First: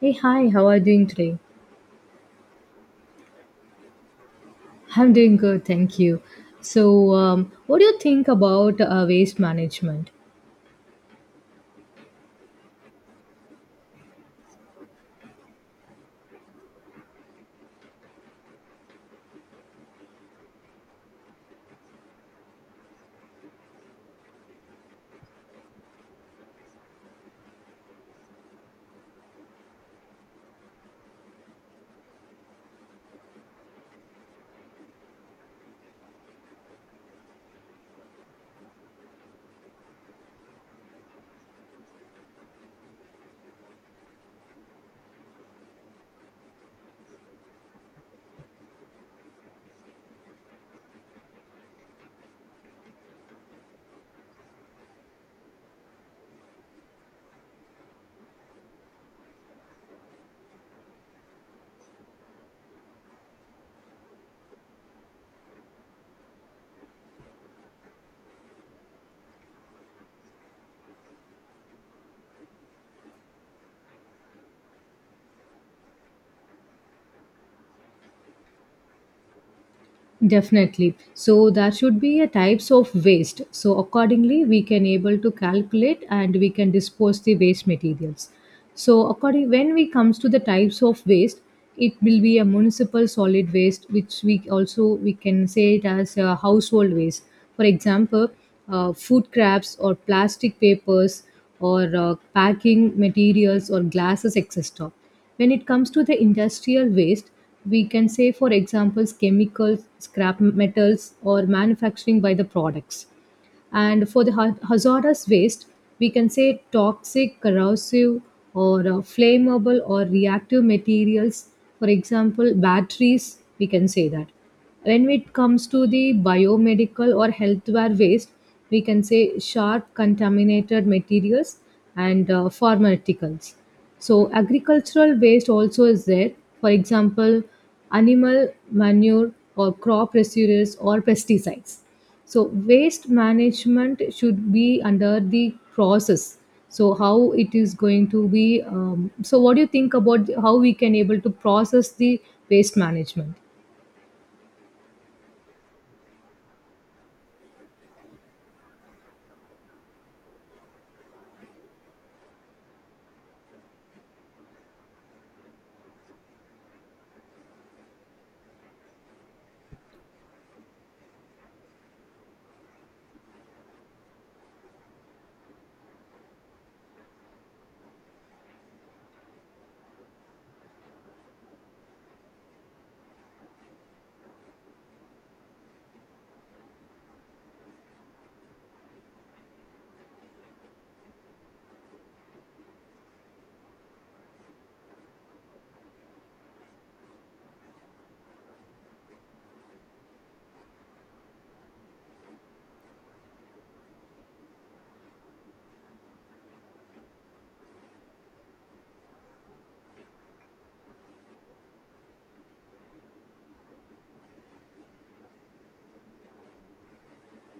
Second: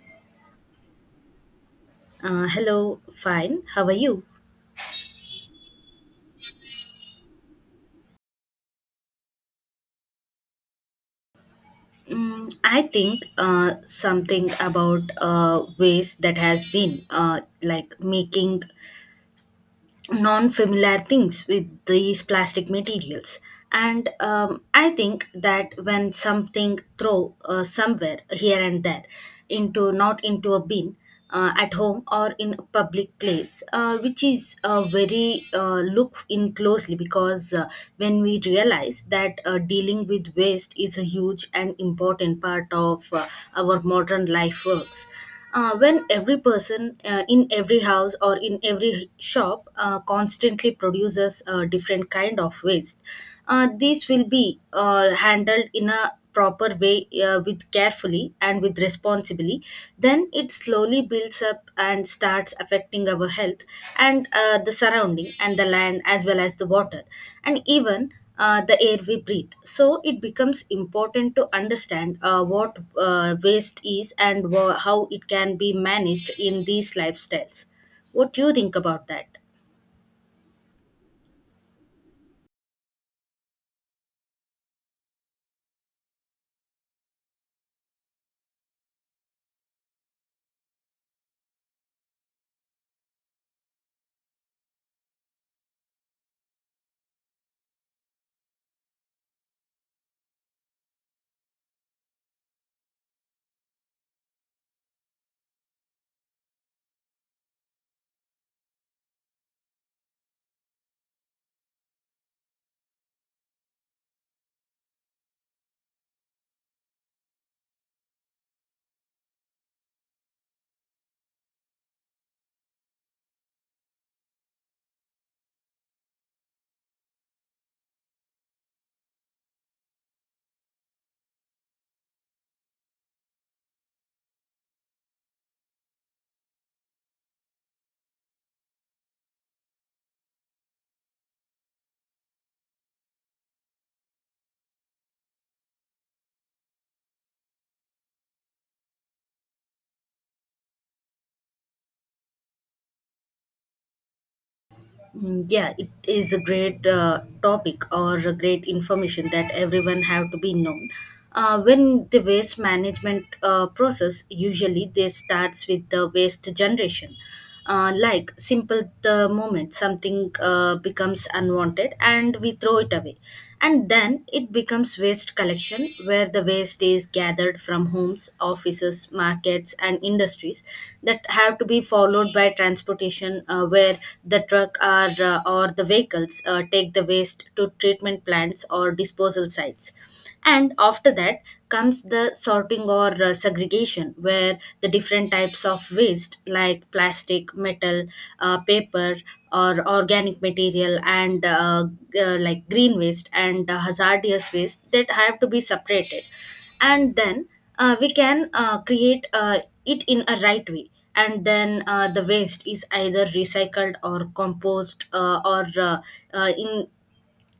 Hey, hi, how are you doing today? Hello, fine. How are you? I'm doing good, thank you. So, what do you think about waste management? Mm, I think something about waste that has been like making non familiar things with these plastic materials, and I think that when something throw somewhere here and there, into not into a bin at home or in a public place, which is a very look in closely, because when we realize that dealing with waste is a huge and important part of our modern life works. When every person in every house or in every shop constantly produces a different kind of waste, these will be handled in a proper way, with carefully and with responsibly, then it slowly builds up and starts affecting our health, and the surrounding and the land as well as the water, and even the air we breathe. So it becomes important to understand what waste is and how it can be managed in these lifestyles. What do you think about that? Definitely. So there should be a types of waste. So accordingly, we can able to calculate and we can dispose the waste materials. So according when we comes to the types of waste, it will be a municipal solid waste, which we also we can say it as a household waste. For example, food scraps or plastic papers or packing materials or glasses, etc. When it comes to the industrial waste, we can say for examples chemicals scrap metals or manufacturing by the products, and for the hazardous waste, we can say toxic, corrosive, or flammable or reactive materials. For example, batteries, we can say that. When it comes to the biomedical or healthware waste, we can say sharp contaminated materials and pharmaceuticals. So, agricultural waste also is there. For example, animal manure or crop residues or pesticides. So waste management should be under the process. So how it is going to be so what do you think about how we can able to process the waste management? Mm, yeah, it is a great topic or a great information that everyone have to be known. When the waste management process, usually this starts with the waste generation. Like simple, the moment something becomes unwanted and we throw it away, and then it becomes waste collection, where the waste is gathered from homes, offices, markets and industries. That have to be followed by transportation, where the truck or the vehicles take the waste to treatment plants or disposal sites. And after that comes the sorting or segregation, where the different types of waste, like plastic, metal, paper or organic material and like green waste and hazardous waste, that have to be separated. And then we can create it in a right way, and then the waste is either recycled or compost or in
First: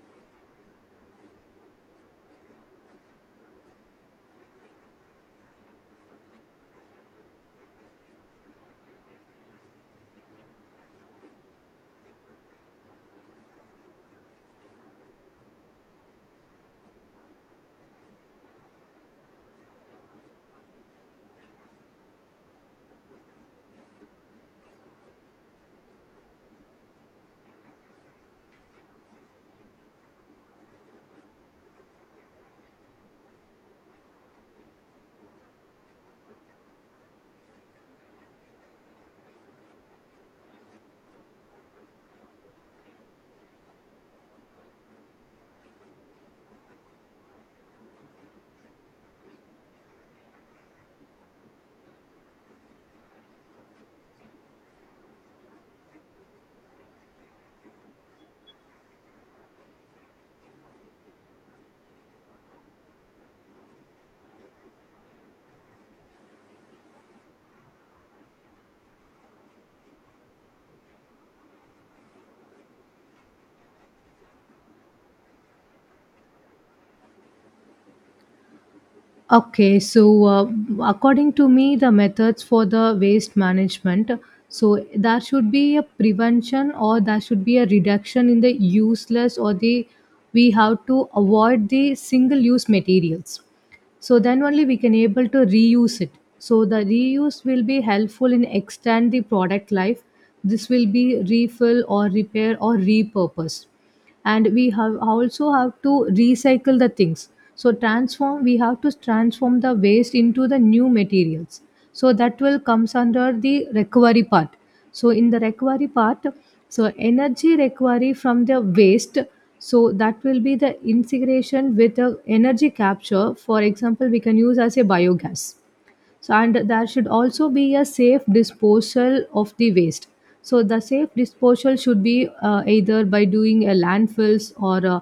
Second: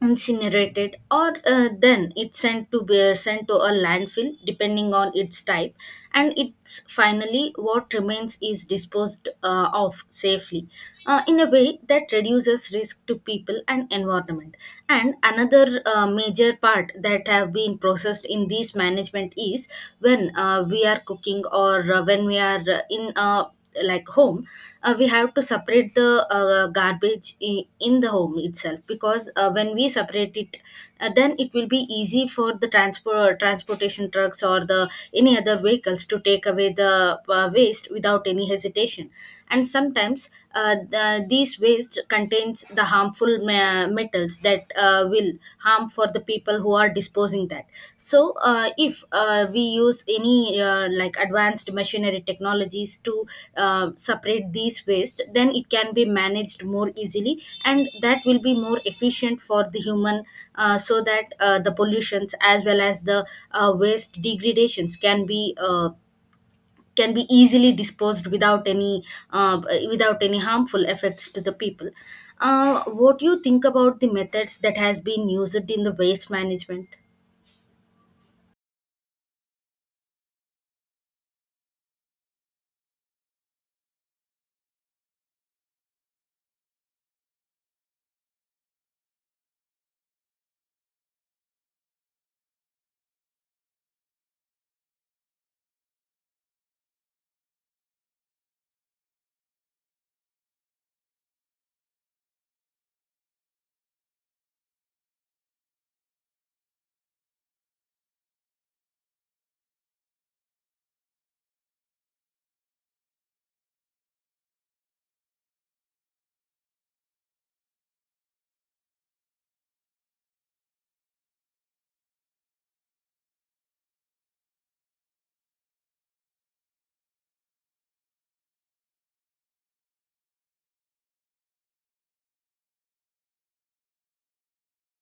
incinerated or then it's sent to a landfill depending on its type. And it's finally what remains is disposed of safely, in a way that reduces risk to people and environment. And another major part that have been processed in this management is when we are cooking or when we are in a like home, we have to separate the garbage in the home itself, because when we separate it, then it will be easy for the transportation trucks or the any other vehicles to take away the waste without any hesitation. And sometimes these waste contains the harmful metals that will harm for the people who are disposing that. So if we use any like advanced machinery technologies to separate these waste, then it can be managed more easily, and that will be more efficient for the human. So that the pollutions as well as the waste degradations uh, can be easily disposed without any uh, without any harmful effects to the people. What do you think about the methods that has been used in the waste management? Okay, so according to me, the methods for the waste management, so there should be a prevention or there should be a reduction in the useless or the we have to avoid the single use materials. So then only we can able to reuse it. So the reuse will be helpful in extend the product life. This will be refill or repair or repurpose, and we have also have to recycle the things. So transform, we have to transform the waste into the new materials, so that will comes under the recovery part. So in the recovery part, so energy recovery from the waste, so that will be the integration with the energy capture. For example, we can use as a biogas. So and there should also be a safe disposal of the waste. So the safe disposal should be either by doing a landfills or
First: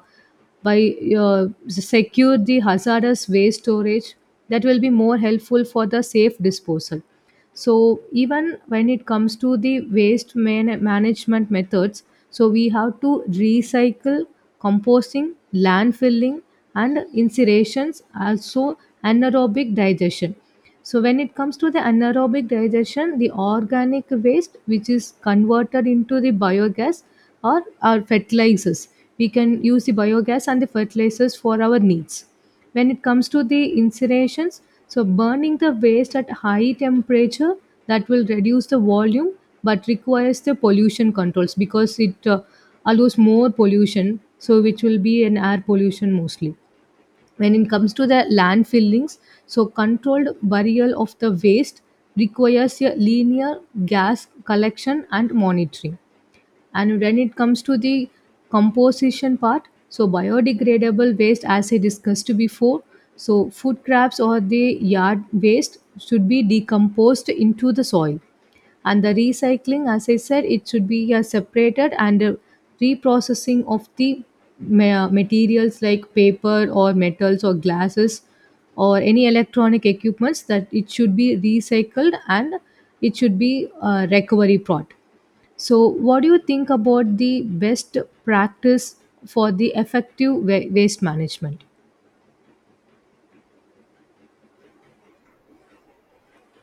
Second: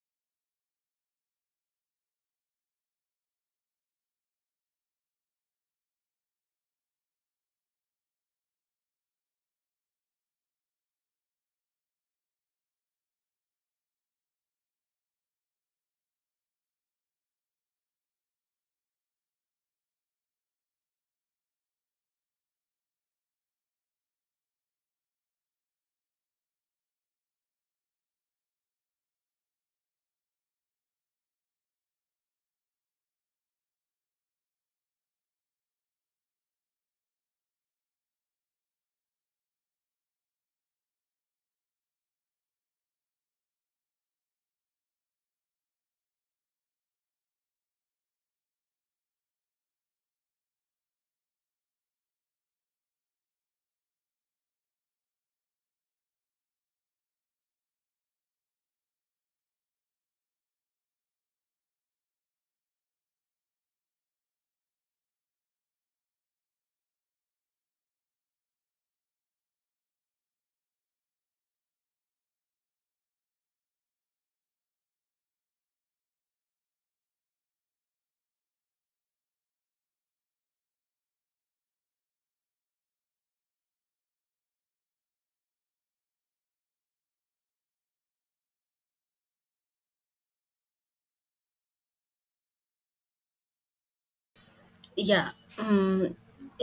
by secure the hazardous waste storage. That will be more helpful for the safe disposal. So even when it comes to the waste management methods, so we have to recycle, composting, landfilling, and incinerations also, anaerobic digestion. So when it comes to the anaerobic digestion, the organic waste which is converted into the biogas or our fertilizers, we can use the biogas and the fertilizers for our needs. When it comes to the incinerations, so burning the waste at high temperature, that will reduce the volume, but requires the pollution controls because it allows more pollution, so which will be an air pollution mostly. When it comes to the landfillings, so controlled burial of the waste requires a linear gas collection and monitoring. And when it comes to the composition part, so biodegradable waste as I discussed before, so food scraps or the yard waste should be decomposed into the soil. And the recycling, as I said, it should be separated and reprocessing of the materials like paper or metals or glasses or any electronic equipments, that it should be recycled and it should be a recovery pot. So, what do you think about the best practice for the effective waste management? Yeah. um,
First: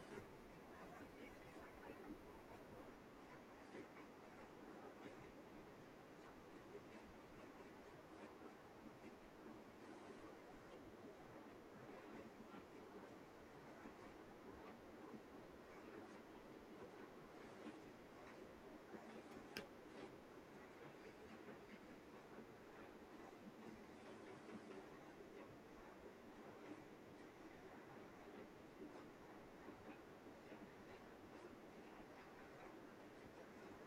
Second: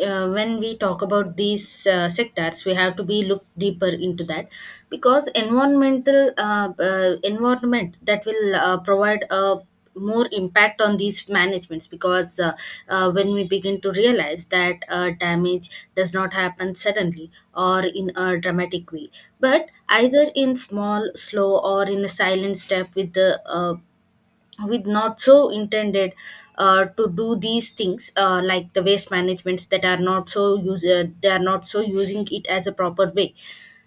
when we talk about these sectors, we have to be look deeper into that, because environment that will provide a more impact on these managements. Because when we begin to realize that damage does not happen suddenly or in a dramatic way, but either in small slow or in a silent step, with the with not so intended to do these things, like the waste managements that are not so use they are not so using it as a proper way,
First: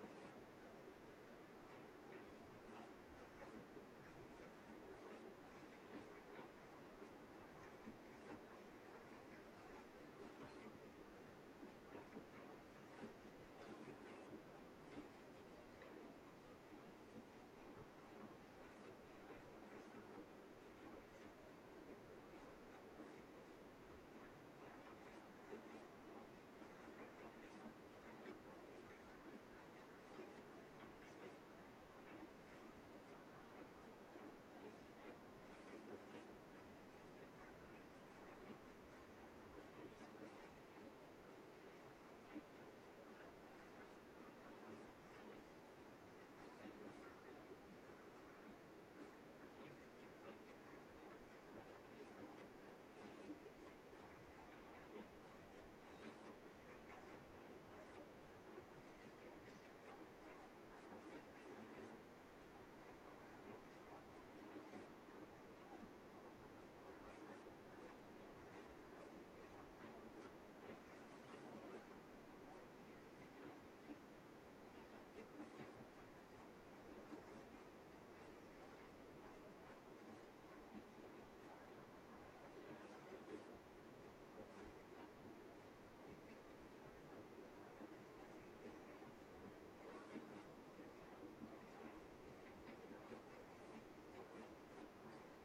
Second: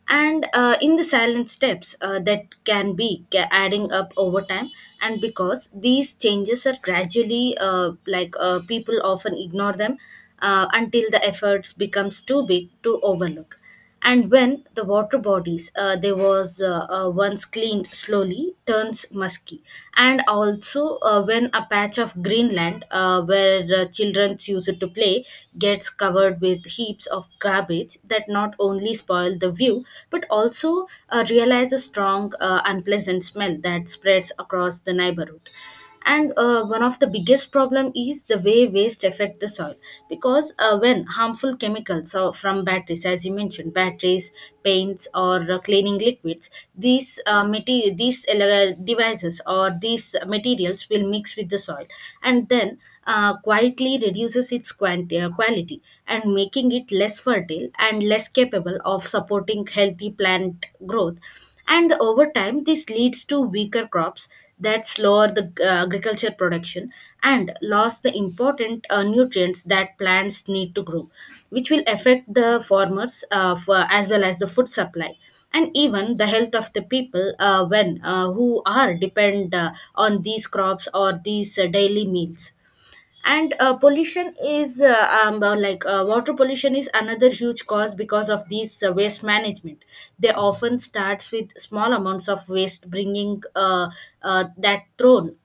and in the silent steps that can be adding up over time. And because these changes are gradually, people often ignore them until the efforts becomes too big to overlook. And when the water bodies they was once cleaned slowly turns musky, and also when a patch of greenland where children use it to play gets covered with heaps of garbage, that not only spoil the view but also realize a strong unpleasant smell that spreads across the neighborhood. And one of the biggest problem is the way waste affect the soil, because when harmful chemicals or from batteries, as you mentioned batteries, paints or cleaning liquids, these material these devices or these materials will mix with the soil, and then quietly reduces its quality, and making it less fertile and less capable of supporting healthy plant growth. And over time this leads to weaker crops, that slower the agriculture production, and loss the important nutrients that plants need to grow, which will affect the farmers as well as the food supply, and even the health of the people when who are depend on these crops or these daily meals. And pollution is like water pollution is another huge cause because of these waste management. They often starts with small amounts of waste bringing that thrown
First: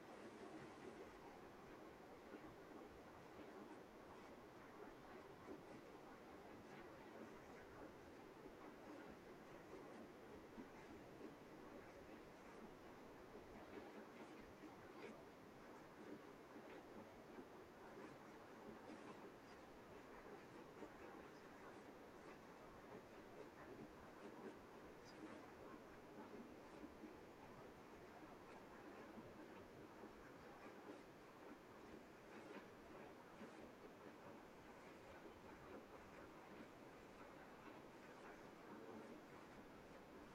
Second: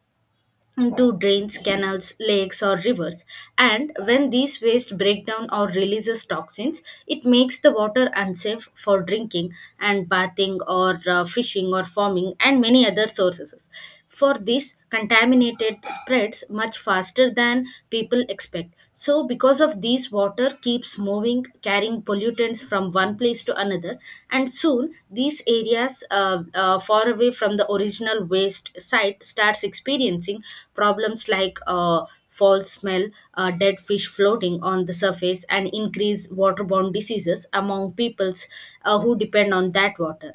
into drains, canals, lakes, or rivers. And when these waste break down or releases toxins, it makes the water unsafe for drinking and bathing or fishing or farming and many other sources. For this, contaminated spreads much faster than people expect. So, because of these, water keeps moving, carrying pollutants from one place to another, and soon these areas far away from the original waste site starts experiencing problems like foul smell, dead fish floating on the surface, and increased waterborne diseases among peoples who depend on that water.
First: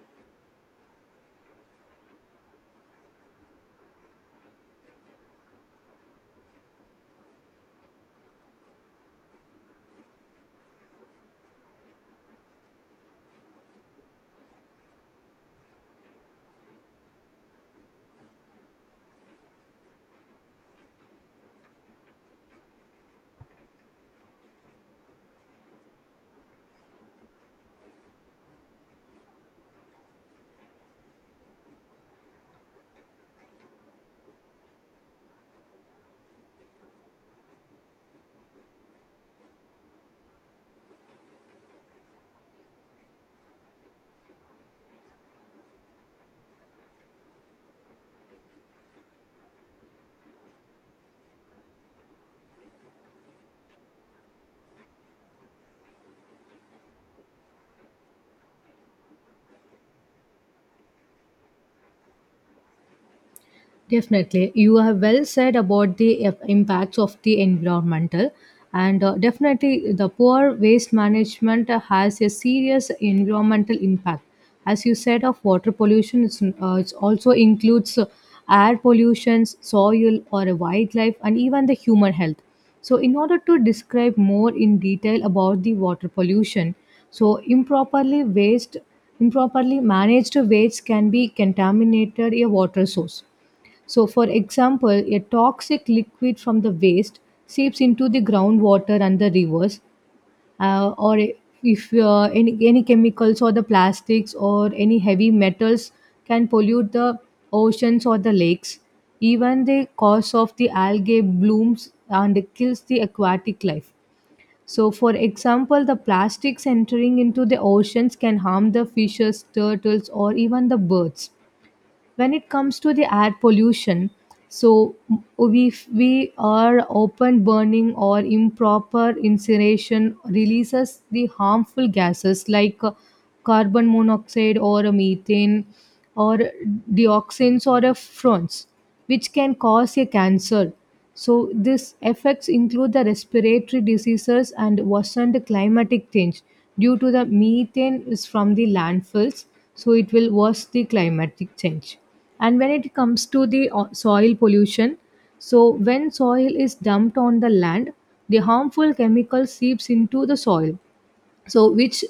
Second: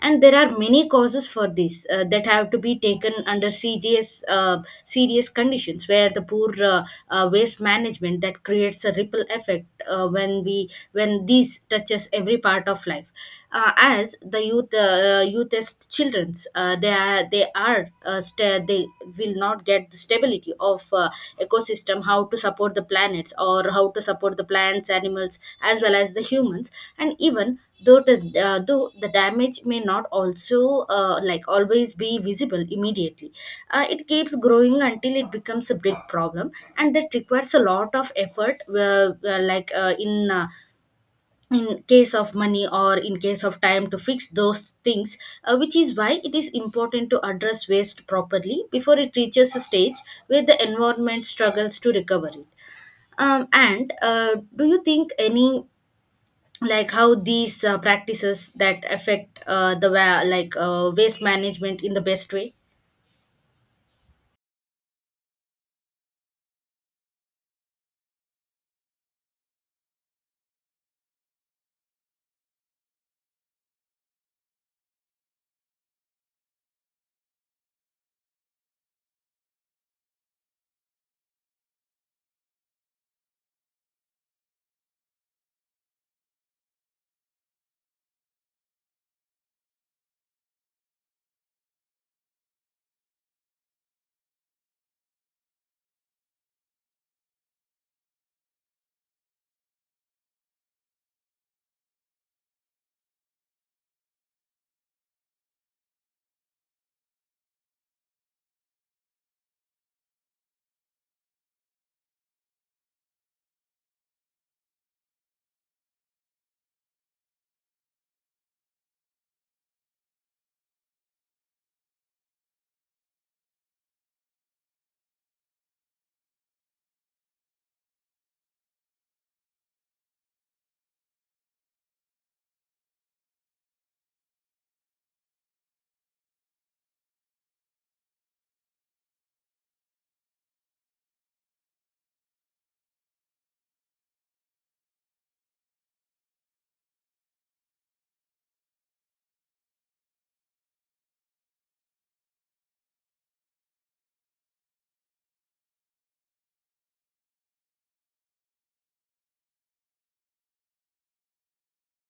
And there are many causes for this that have to be taken under serious conditions, where the poor waste management that creates a ripple effect when we when these touches every part of life, as the youth youth as children's, they are sta they will not get the stability of ecosystem, how to support the planets or how to support the plants, animals as well as the humans. And even though the though the damage may not also like always be visible immediately, it keeps growing until it becomes a big problem, and that requires a lot of effort, in case of money or in case of time to fix those things. Which is why it is important to address waste properly before it reaches a stage where the environment struggles to recover it. And do you think any like how these practices that affect like waste management in the best way? Definitely. You have well said about the impacts of the environmental, and definitely the poor waste management has a serious environmental impact. As you said of water pollution, it's, it also includes air pollution, soil or wildlife and even the human health. So in order to describe more in detail about the water pollution, so improperly managed waste can be contaminated a water source. So, for example, a toxic liquid from the waste seeps into the groundwater and the rivers, or if any chemicals or the plastics or any heavy metals can pollute the oceans or the lakes. Even the cause of the algae blooms and kills the aquatic life. So, for example, the plastics entering into the oceans can harm the fishes, turtles, or even the birds. When it comes to the air pollution, so we we are open burning or improper incineration releases the harmful gases like carbon monoxide or a methane or dioxins or a fronts, which can cause a cancer. So these effects include the respiratory diseases and worsened climatic change due to the methane is from the landfills. So it will worsen the climatic change. And when it comes to the soil pollution, so when soil is dumped on the land, the harmful chemical seeps into the soil, so which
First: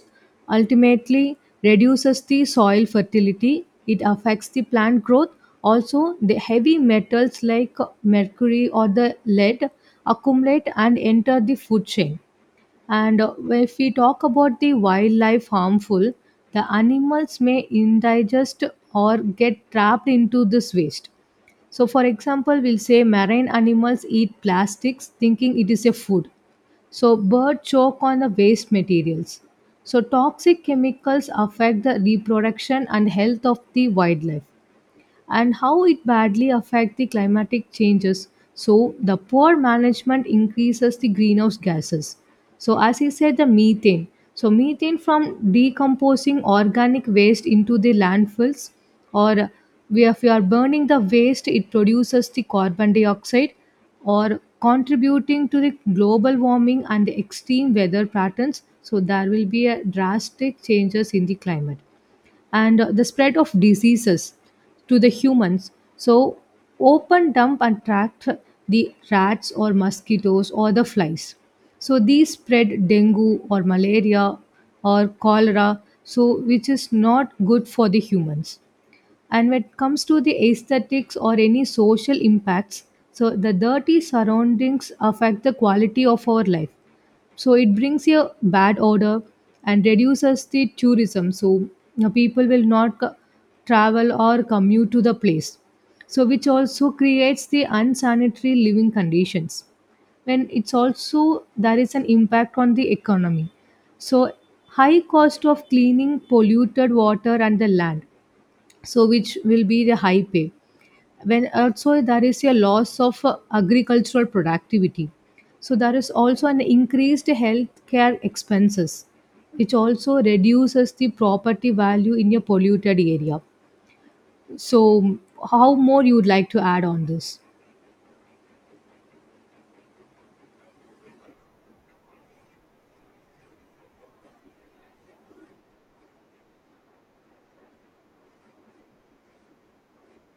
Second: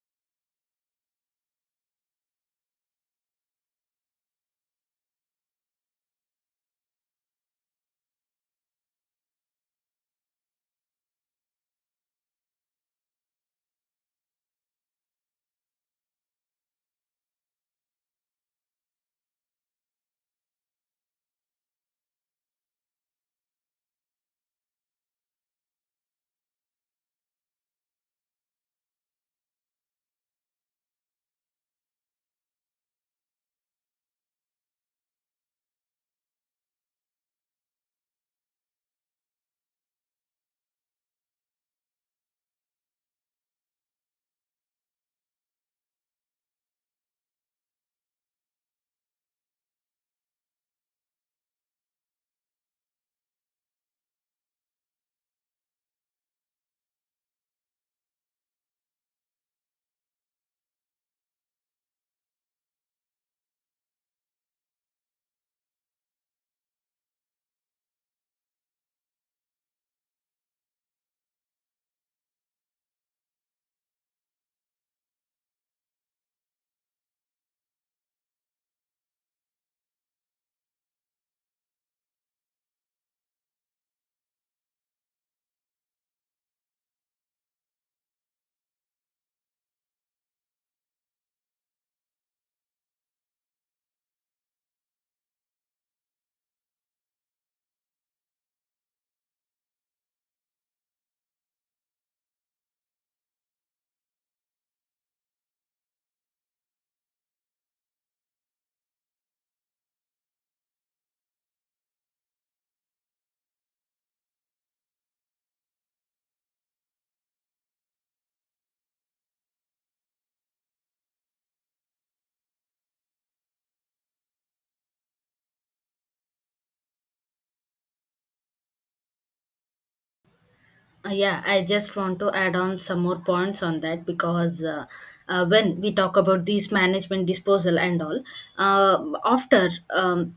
ultimately reduces the soil fertility. It affects the plant growth. Also the heavy metals like mercury or the lead accumulate and enter the food chain. And if we talk about the wildlife harmful, the animals may indigest or get trapped into this waste. So for example, we'll say marine animals eat plastics thinking it is a food. So birds choke on the waste materials. So toxic chemicals affect the reproduction and health of the wildlife. And how it badly affect the climatic changes, so the poor management increases the greenhouse gases. So as I said, the methane, so methane from decomposing organic waste into the landfills, or if you are burning the waste, it produces the carbon dioxide, or contributing to the global warming and the extreme weather patterns, so there will be a drastic changes in the climate. And the spread of diseases to the humans. So, open dump attract the rats or mosquitoes or the flies. So, these spread dengue or malaria or cholera, so which is not good for the humans. And when it comes to the aesthetics or any social impacts, so the dirty surroundings affect the quality of our life. So it brings a bad odor and reduces the tourism, so you know people will not travel or commute to the place, so which also creates the unsanitary living conditions. And it's also there is an impact on the economy, so high cost of cleaning polluted water and the land, so which will be the high pay, when also there is a loss of agricultural productivity. So there is also an increased healthcare expenses, which also reduces the property value in a polluted area. So how more you would like to add on this? Yeah, I just want to add on some more points on that, because when we talk about these management disposal and all, uh, after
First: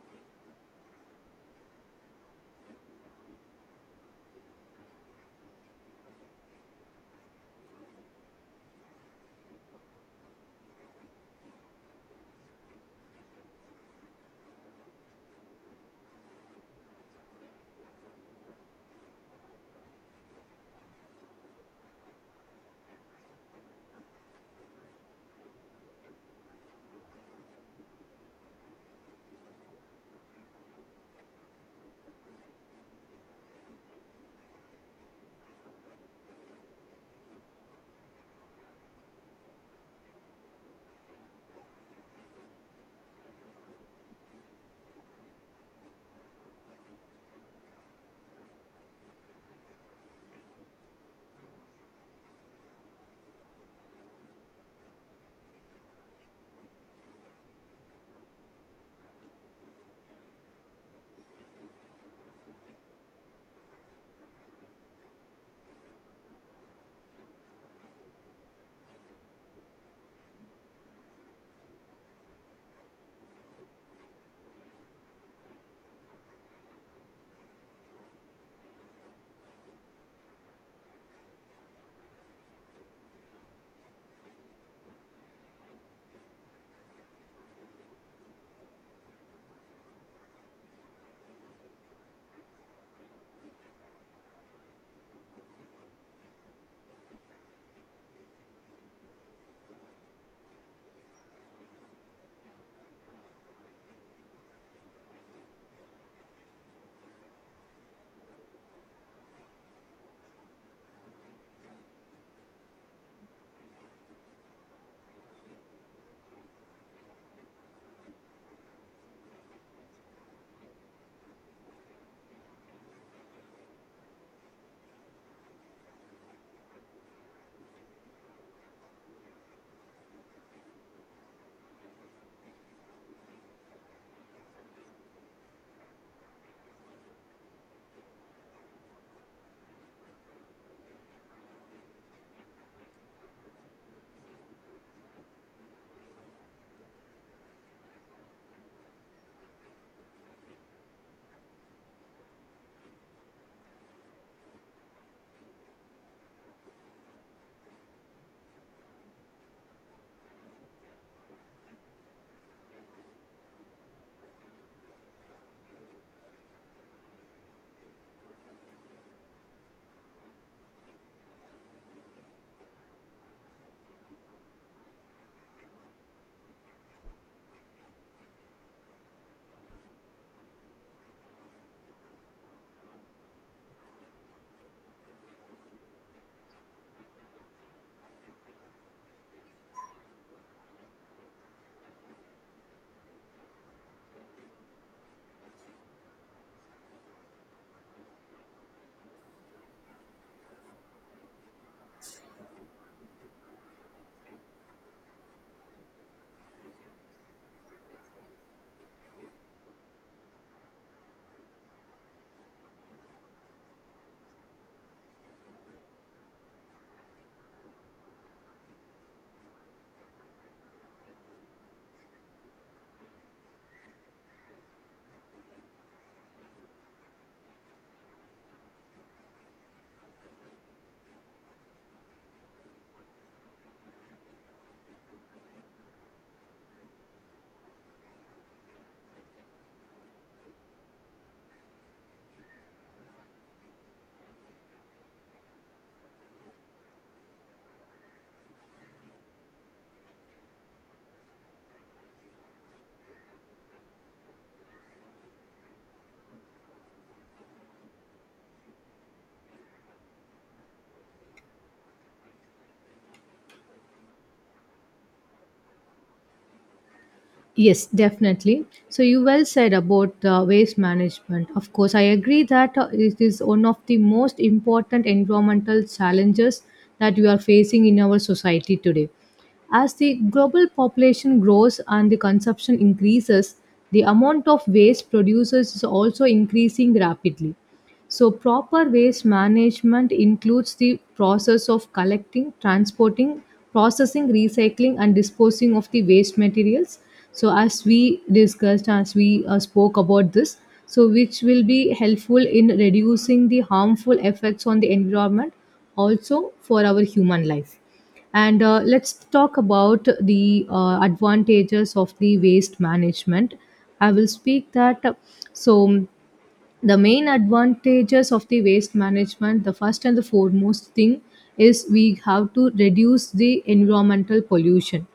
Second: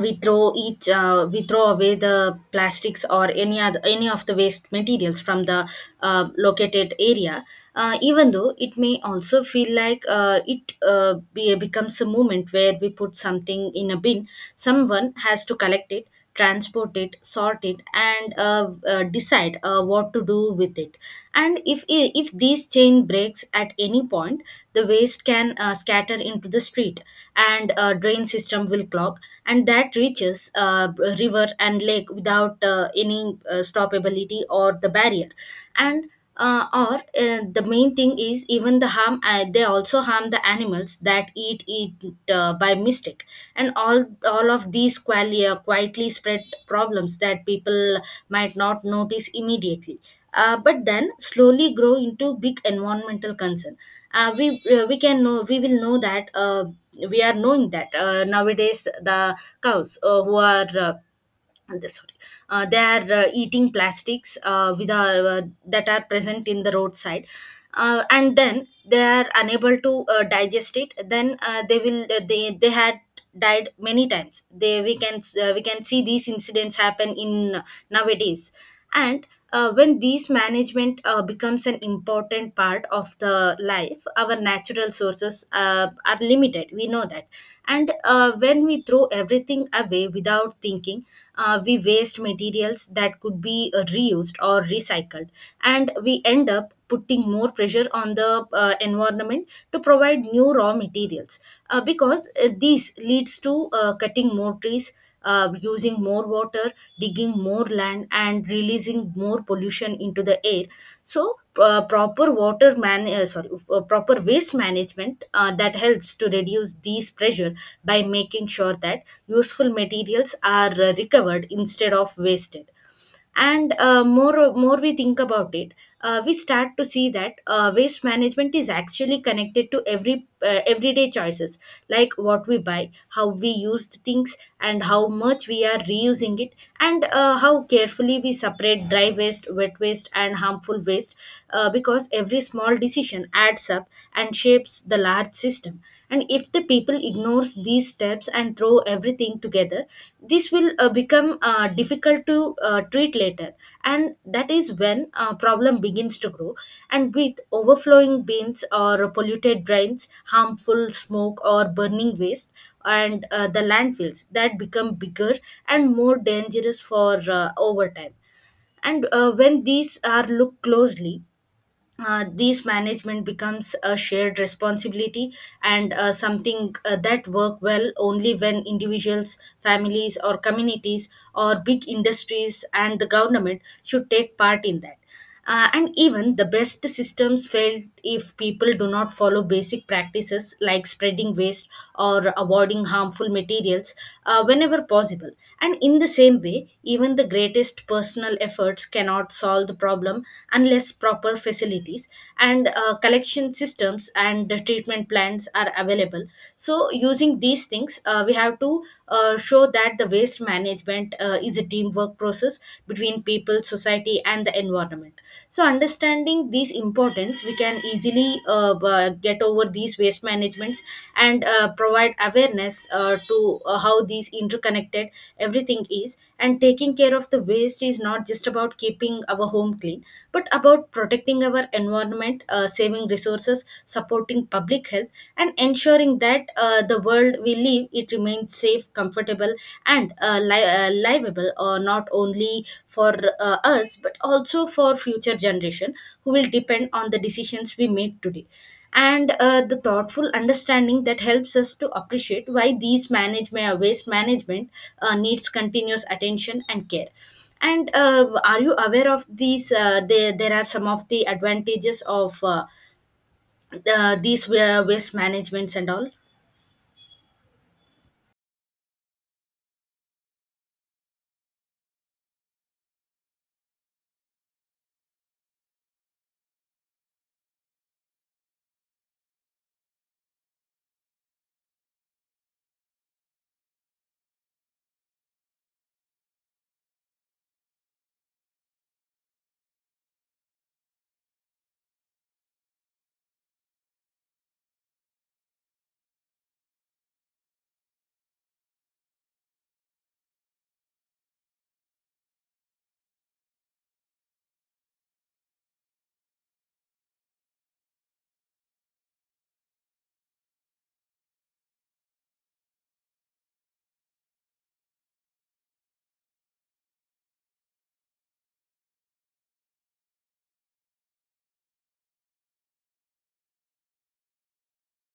we throw each we throw away the plastics or any other any of the waste materials from the located area. Even though it may also feel like becomes a moment where we put something in a bin, someone has to collect it, transport it, sort it, and decide what to do with it. And if this chain breaks at any point, the waste can scatter into the street, and drain system will clog, and that reaches river and lake without any stoppability or the barrier. And or the main thing is even the harm, they also harm the animals that eat it by mistake. And all of these quietly spread problems that people might not notice immediately, but then slowly grow into big environmental concern. Uh, we uh, we can know we will know that we are knowing that nowadays the cows who are and the- sorry, they are eating plastics with that are present in the roadside, and then they are unable to digest it. Then they will they had died many times. They we can see these incidents happen in nowadays. And when these management becomes an important part of the life, our natural sources are limited, we know that. And when we throw everything away without thinking, we waste materials that could be reused or recycled, and we end up putting more pressure on the environment to provide new raw materials, because this leads to cutting more trees, using more water, digging more land, and releasing more pollution into the air. So, uh, proper water man uh, sorry proper waste management that helps to reduce these pressure by making sure that useful materials are recovered instead of wasted. And more we think about it, we start to see that waste management is actually connected to every everyday choices, like what we buy, how we use the things, and how much we are reusing it, and how carefully we separate dry waste, wet waste, and harmful waste, because every small decision adds up and shapes the large system. And if the people ignores these steps and throw everything together, this will become difficult to treat later. And that is when problem begins to grow. And with overflowing bins or polluted drains, harmful smoke or burning waste, and the landfills that become bigger and more dangerous for over time. And when these are looked closely, these management becomes a shared responsibility, and something that work well only when individuals, families, or communities, or big industries and the government should take part in that. And even the best systems fail if people do not follow basic practices like spreading waste or avoiding harmful materials whenever possible. And in the same way, even the greatest personal efforts cannot solve the problem unless proper facilities and collection systems and the treatment plants are available. So, using these things, we have to show that the waste management is a teamwork process between people, society, and the environment. So, understanding these importance, we can easily get over these waste managements and provide awareness to how these interconnected everything is. And taking care of the waste is not just about keeping our home clean, but about protecting our environment, saving resources, supporting public health, and ensuring that the world we live it remains safe, comfortable, and livable, not only for us but also for future generation who will depend on the decisions we make today. And the thoughtful understanding that helps us to appreciate why these management waste management needs continuous attention and care. And are you aware of these? There are some of the advantages of waste managements and all. Yes, definitely. So you well said about waste management. Of course, I agree that it is one of the most important environmental challenges that we are facing in our society today. As the global population grows and the consumption increases, the amount of waste producers is also increasing rapidly. So, proper waste management includes the process of collecting, transporting, processing, recycling, and disposing of the waste materials. So, as we discussed, as we spoke about this, so which will be helpful in reducing the harmful effects on the environment, also for our human life. And let's talk about the advantages of the waste management. I will speak that. So, the main advantages of the waste management, the first and the foremost thing is we have to reduce the environmental pollution.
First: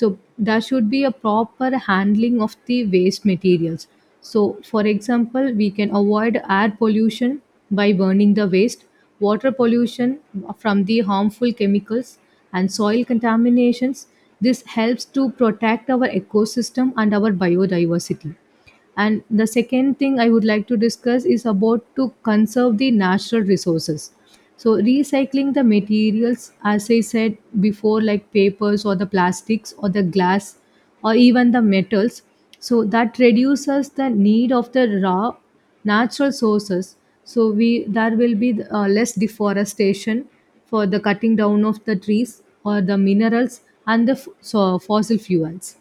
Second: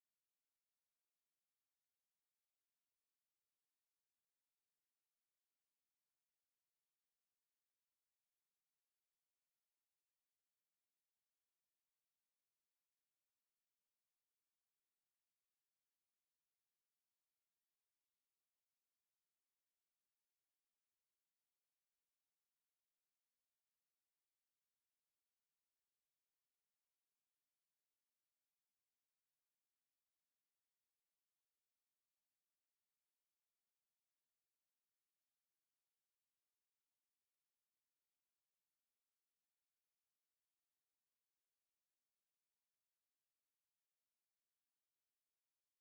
So there should be a proper handling of the waste materials. So for example, we can avoid air pollution by burning the waste, water pollution from the harmful chemicals, and soil contaminations. This helps to protect our ecosystem and our biodiversity. And the second thing I would like to discuss is about to conserve the natural resources. So recycling the materials, as I said before, like papers or the plastics or the glass or even the metals, so that reduces the need of the raw natural sources. So we, there will be less deforestation for the cutting down of the trees or the minerals and the so fossil fuels,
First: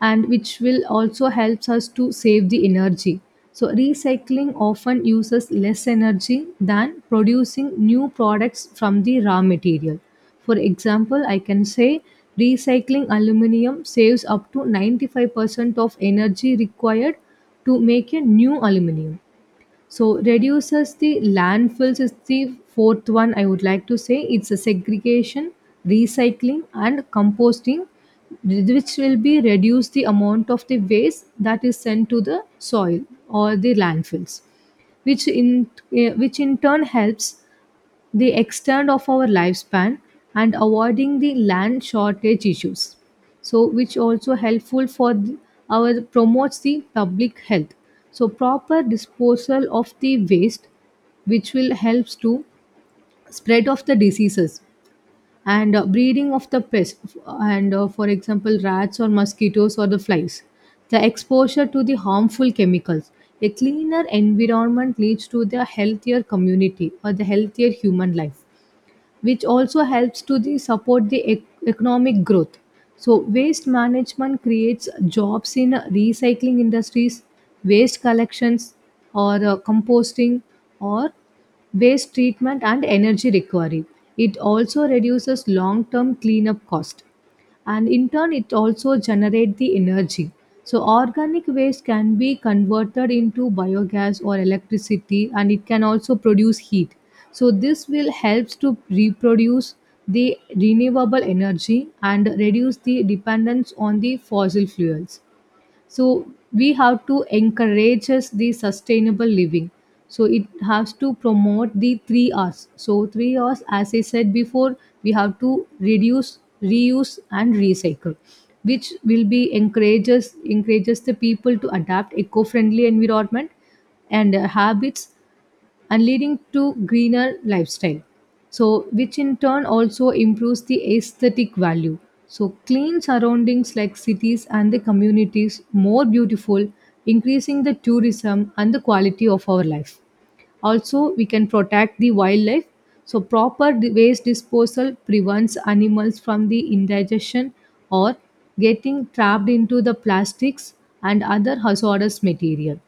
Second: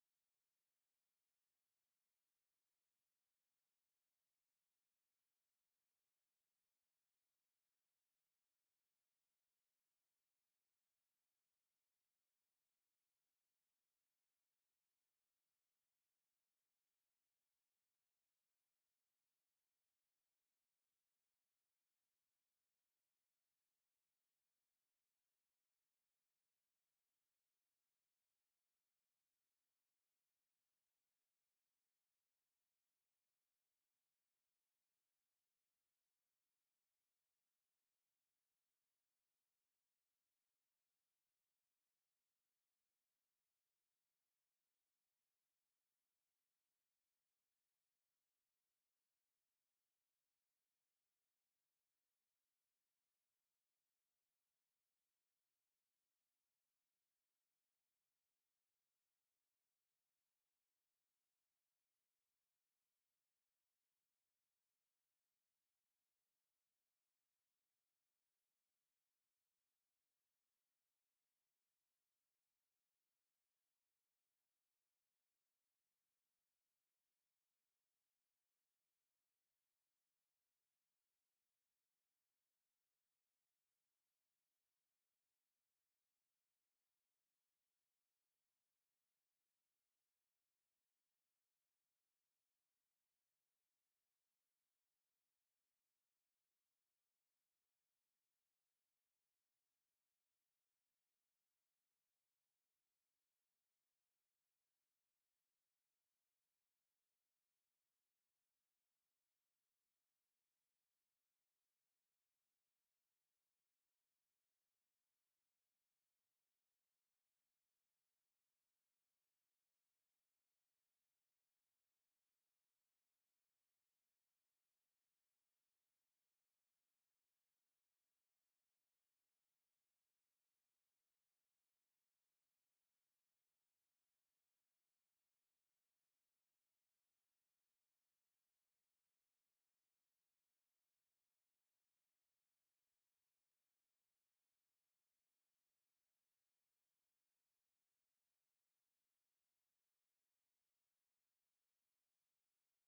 and which will also helps us to save the energy. So recycling often uses less energy than producing new products from the raw material. For example, I can say recycling aluminum saves up to 95% of energy required to make a new aluminum. So reduces the landfills is the fourth one I would like to say. It's a segregation, recycling, and composting, which will be reduce the amount of the waste that is sent to the soil or the landfills, which in which in turn helps the extent of our lifespan and avoiding the land shortage issues, so which also helpful for our promotes the public health. So proper disposal of the waste, which will helps to spread of the diseases and breeding of the pests, and for example rats or mosquitoes or the flies, the exposure to the harmful chemicals. A cleaner environment leads to the healthier community or the healthier human life, which also helps to the support the economic growth. So waste management creates jobs in recycling industries, waste collections, or composting, or waste treatment and energy recovery. It also reduces long term cleanup cost, and in turn it also generate the energy. So organic waste can be converted into biogas or electricity and it can also produce heat. So this will helps to reproduce the renewable energy and reduce the dependence on the fossil fuels. So we have to encourage us the sustainable living. So it has to promote the 3 r's, so 3 r's as I said before, we have to reduce, reuse and recycle, which will be encourages the people to adapt eco-friendly environment and habits, and leading to greener lifestyle. So which in turn also improves the aesthetic value, so clean surroundings like cities and the communities more beautiful, increasing the tourism and the quality of our life. Also we can protect the wildlife, so proper waste disposal prevents animals from the indigestion or getting trapped into the plastics and other hazardous material.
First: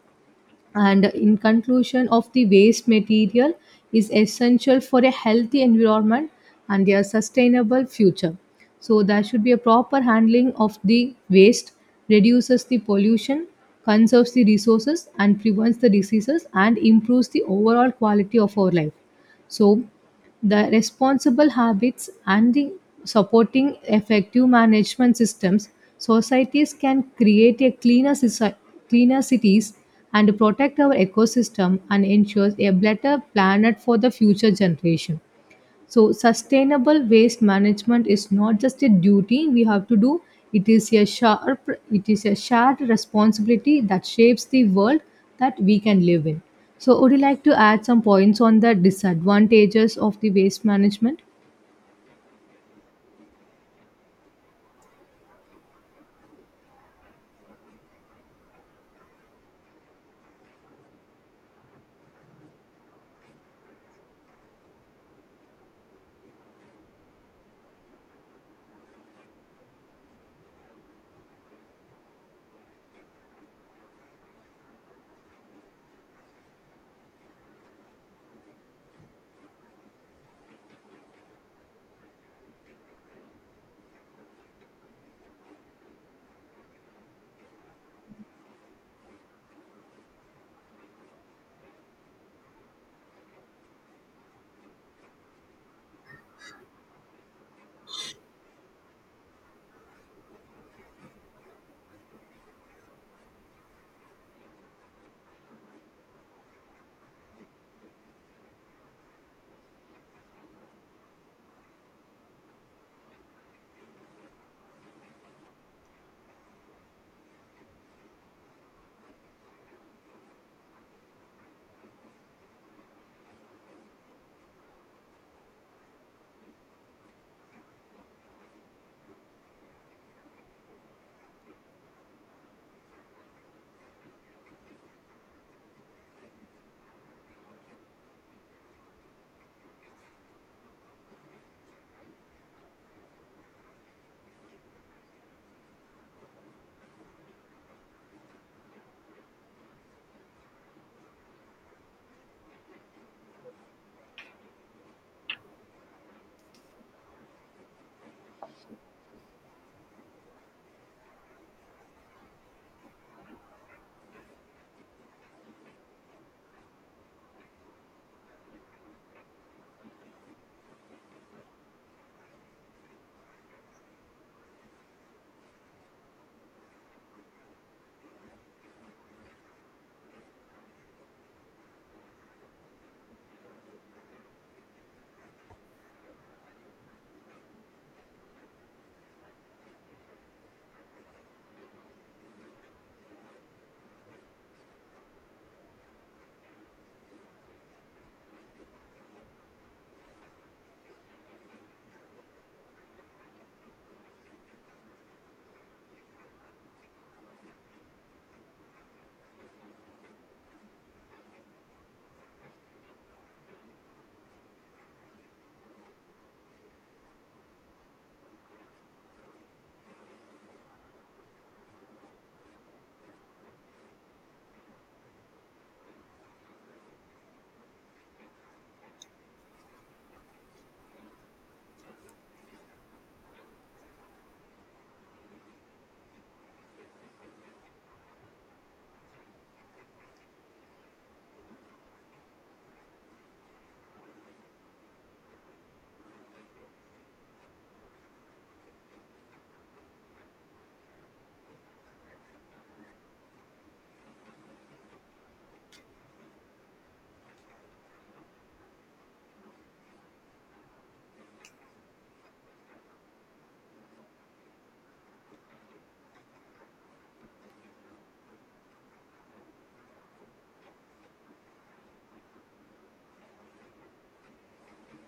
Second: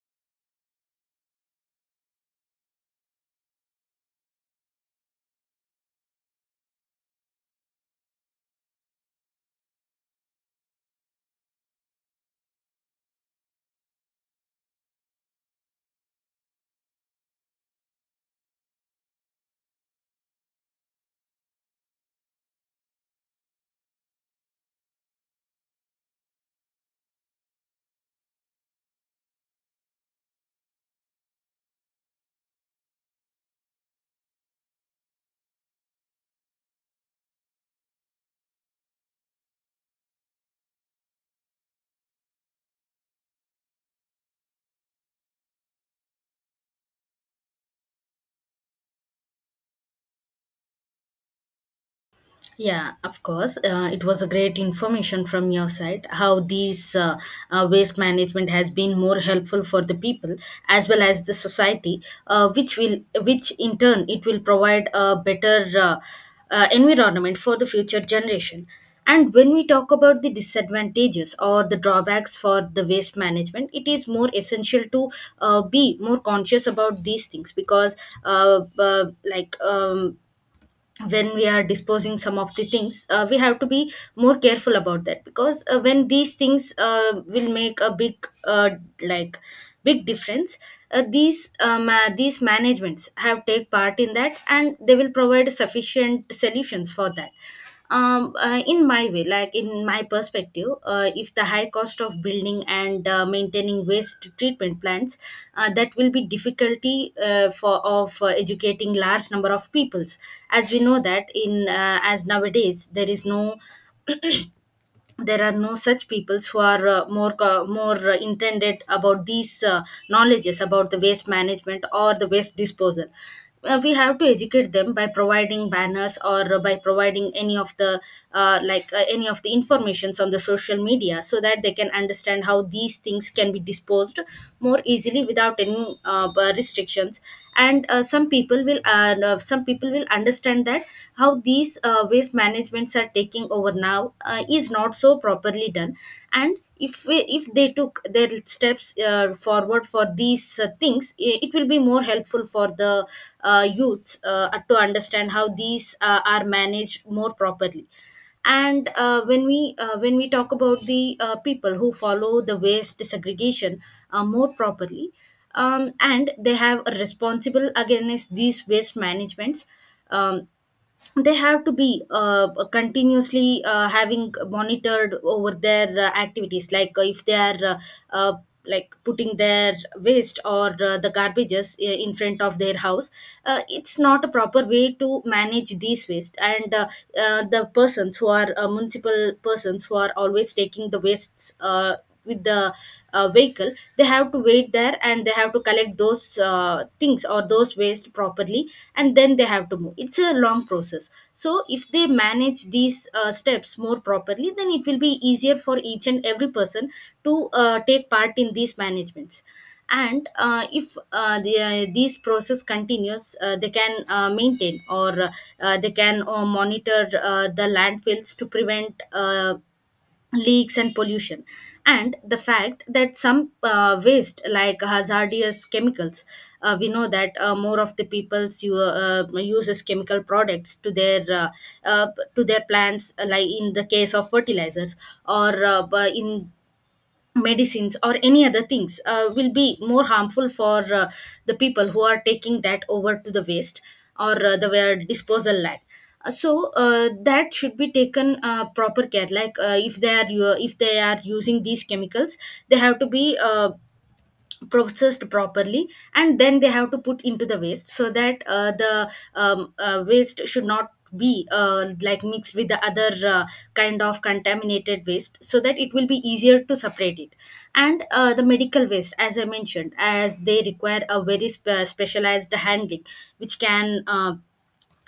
And in conclusion of the waste material is essential for a healthy environment and a sustainable future. So there should be a proper handling of the waste, reduces the pollution, conserves the resources and prevents the diseases and improves the overall quality of our life. So the responsible habits and the supporting effective management systems, societies can create a cleaner, cleaner cities and protect our ecosystem and ensure a better planet for the future generation. So, sustainable waste management is not just a duty we have to do, it is a shared responsibility that shapes the world that we can live in. So, would you like to add some points on the disadvantages of the waste management? Yeah, of course. It was a great information from your side how these waste management has been more helpful for the people as well as the society, which will which in turn it will provide a better environment for the future generation. And when we talk about the disadvantages or the drawbacks for the waste management, it is more essential to be more conscious about these things, because uh, uh, like, um, when we are disposing some of the things, we have to be more careful about that, because when these things will make a big like big difference. These managements have take part in that and they will provide sufficient solutions for that. In my way, like in my perspective, if the high cost of building and maintaining waste treatment plants, that will be difficulty for of educating large number of peoples. As we know that in as nowadays there are no such peoples who are more intended about these knowledges about the waste management or the waste disposal. We have to educate them by providing banners or by providing any of the any of the informations on the social media, so that they can understand how these things can be disposed more easily without any restrictions. And some people will understand that how these waste management governments are taking over now is not so properly done. And if we, if they took their steps forward for these things, it will be more helpful for the youths to understand how these are managed more properly. And when we talk about the people who follow the waste segregation more properly, and they have a responsible against these waste managements, um, they have to be continuously having monitored over their activities, like if they are uh, like putting their waste or the garbages in front of their house, it's not a proper way to manage these waste. And uh, uh, the persons who are municipal persons who are always taking the wastes with the vehicle, they have to wait there and they have to collect those things or those waste properly, and then they have to move. It's a long process, so if they manage these steps more properly, then it will be easier for each and every person to take part in these managements. And if the, these process continues, they can maintain or they can monitor the landfills to prevent leaks and pollution. And the fact that some waste like hazardous chemicals, we know that more of the peoples you uses chemical products uh, to their plants, like in the case of fertilizers or in medicines or any other things, will be more harmful for the people who are taking that over to the waste or the where disposal land. So that should be taken proper care, like if they are using these chemicals, they have to be uh, processed properly, and then they have to put into the waste, so that the waste should not be like mixed with the other kind of contaminated waste, so that it will be easier to separate it. And the medical waste, as I mentioned, as they require a very specialized handling, which can uh,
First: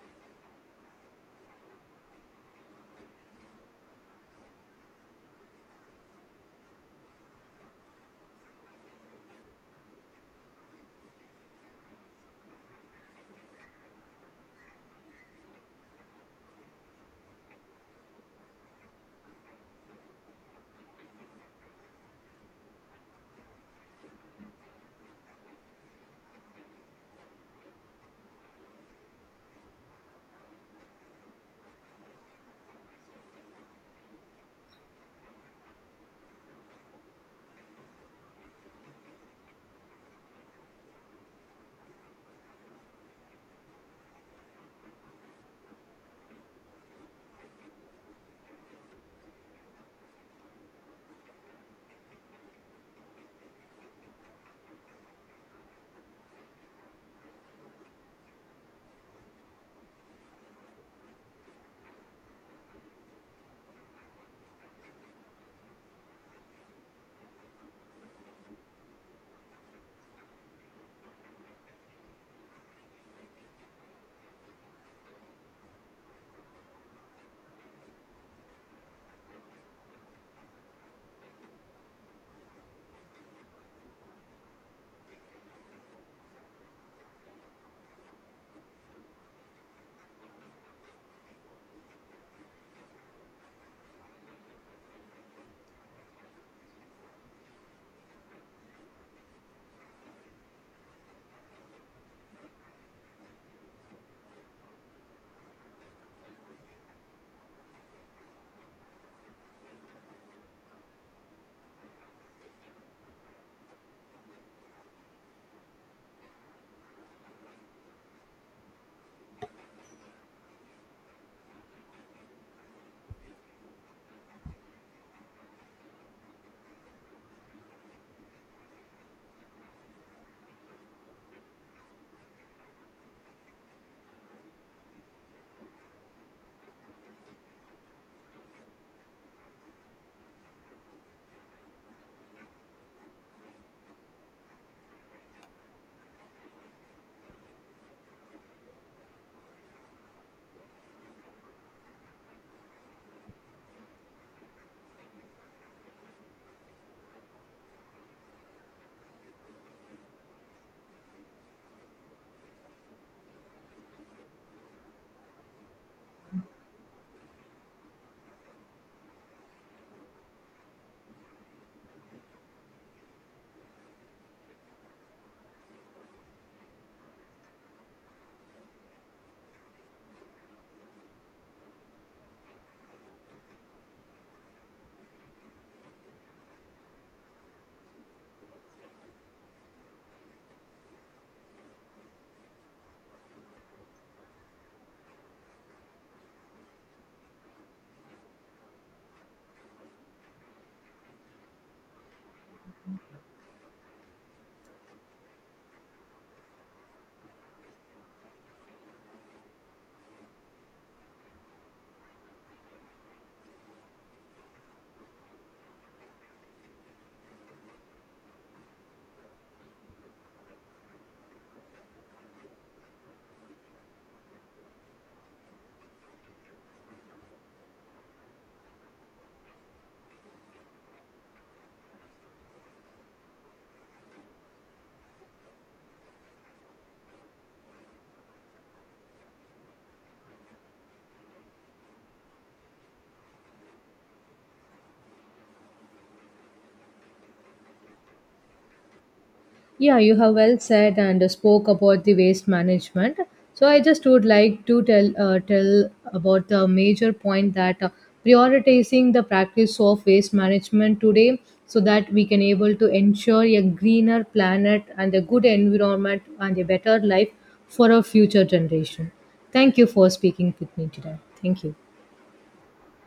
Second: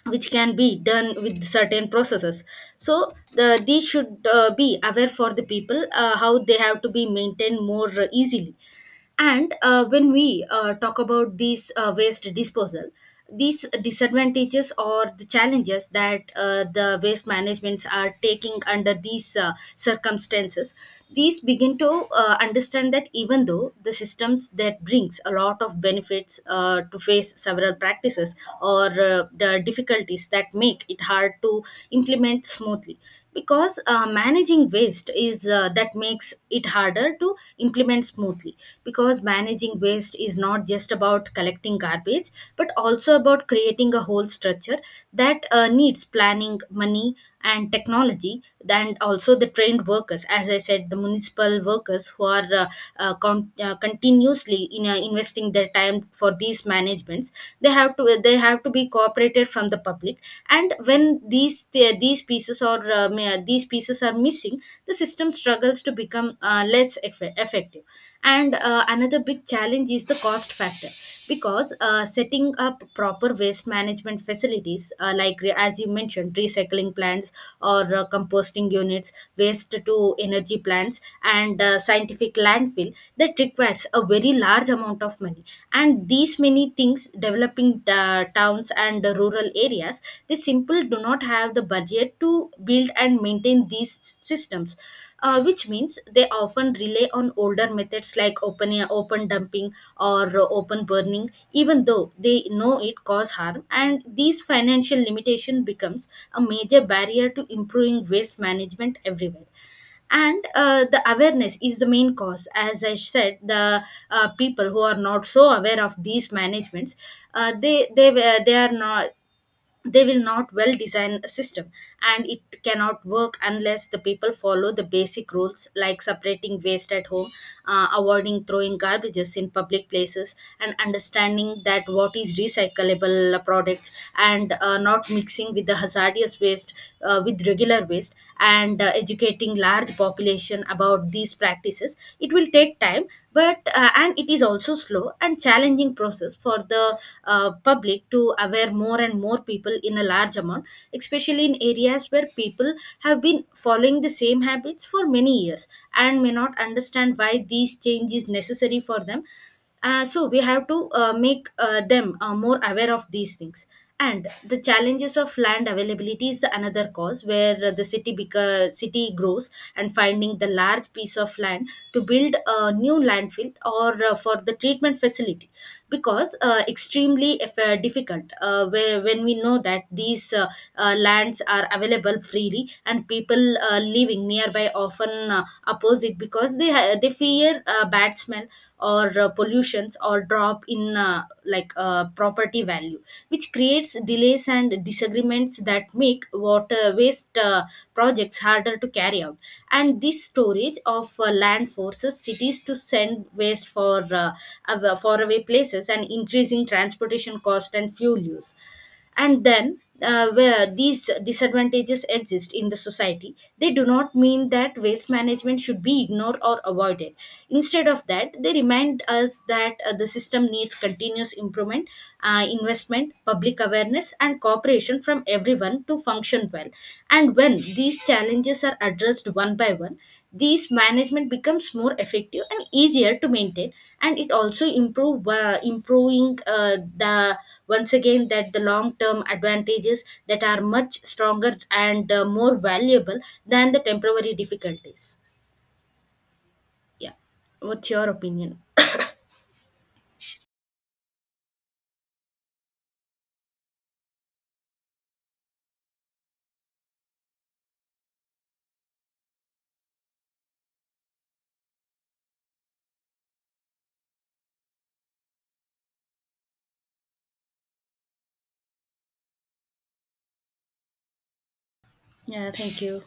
which can be done with certain processes, so these should be aware for the people how they have to be maintained more easily. And when we talk about these waste disposal, these disadvantages or the challenges that the waste managements are taking under these circumstances, these begin to understand that even though the systems that brings a lot of benefits to face several practices or the difficulties that make it hard to implement smoothly, because managing waste is that makes it harder to implement smoothly, because managing waste is not just about collecting garbage, but also about creating a whole structure that needs planning, money, and technology, and also the trained workers. As I said, the municipal workers who are continuously in investing their time for these managements, they have to be cooperated from the public. And when these these pieces or these pieces are missing, the system struggles to become effective. And another big challenge is the cost factor, because setting up proper waste management facilities, as you mentioned, recycling plants or composting units, waste to energy plants, and scientific landfill, that requires a very large amount of money. And these many things developing towns and the rural areas, they simple do not have the budget to build and maintain these systems, which means they often rely on older methods like open dumping or open burning, even though they know it cause harm. And these financial limitation becomes a major barrier to improving waste management everywhere. And the awareness is the main cause. As I said, the people who are not so aware of these managements, they are not, they will not well design a system, and it cannot work unless the people follow the basic rules like separating waste at home, avoiding throwing garbages in public places, and understanding that what is recyclable products, and not mixing with the hazardous waste with regular waste. And educating large population about these practices, it will take time, but and it is also slow and challenging process for the public to aware more and more people in a large amount, especially in areas where people have been following the same habits for many years and may not understand why these change is necessary for them. So we have to make them more aware of these things. And the challenges of land availability is the another cause, where the city grows and finding the large piece of land to build a new landfill or for the treatment facility, because extremely if, difficult when we know that these lands are available freely, and people living nearby often oppose it because they fear bad smell or pollutions, or drop in property value, which creates delays and disagreements that make water waste projects harder to carry out. And this storage of land forces cities to send waste for faraway places, and increasing transportation cost and fuel use. And then where these disadvantages exist in the society, they do not mean that waste management should be ignored or avoided. Instead of that, they remind us that the system needs continuous improvement, investment, public awareness, and cooperation from everyone to function well. And when these challenges are addressed one by one, these management becomes more effective and easier to maintain, and it also improve improving the once again that the long term advantages that are much stronger and more valuable than the temporary difficulties. Yeah, what's your opinion? Yeah, you have well said and spoke about the waste management. So I just would like to tell tell about the major point that prioritizing the practice of waste management today so that we can able to ensure a greener planet and a good environment and a better life for our future generation. Thank you for speaking with me today. Thank you. Yeah, thank you.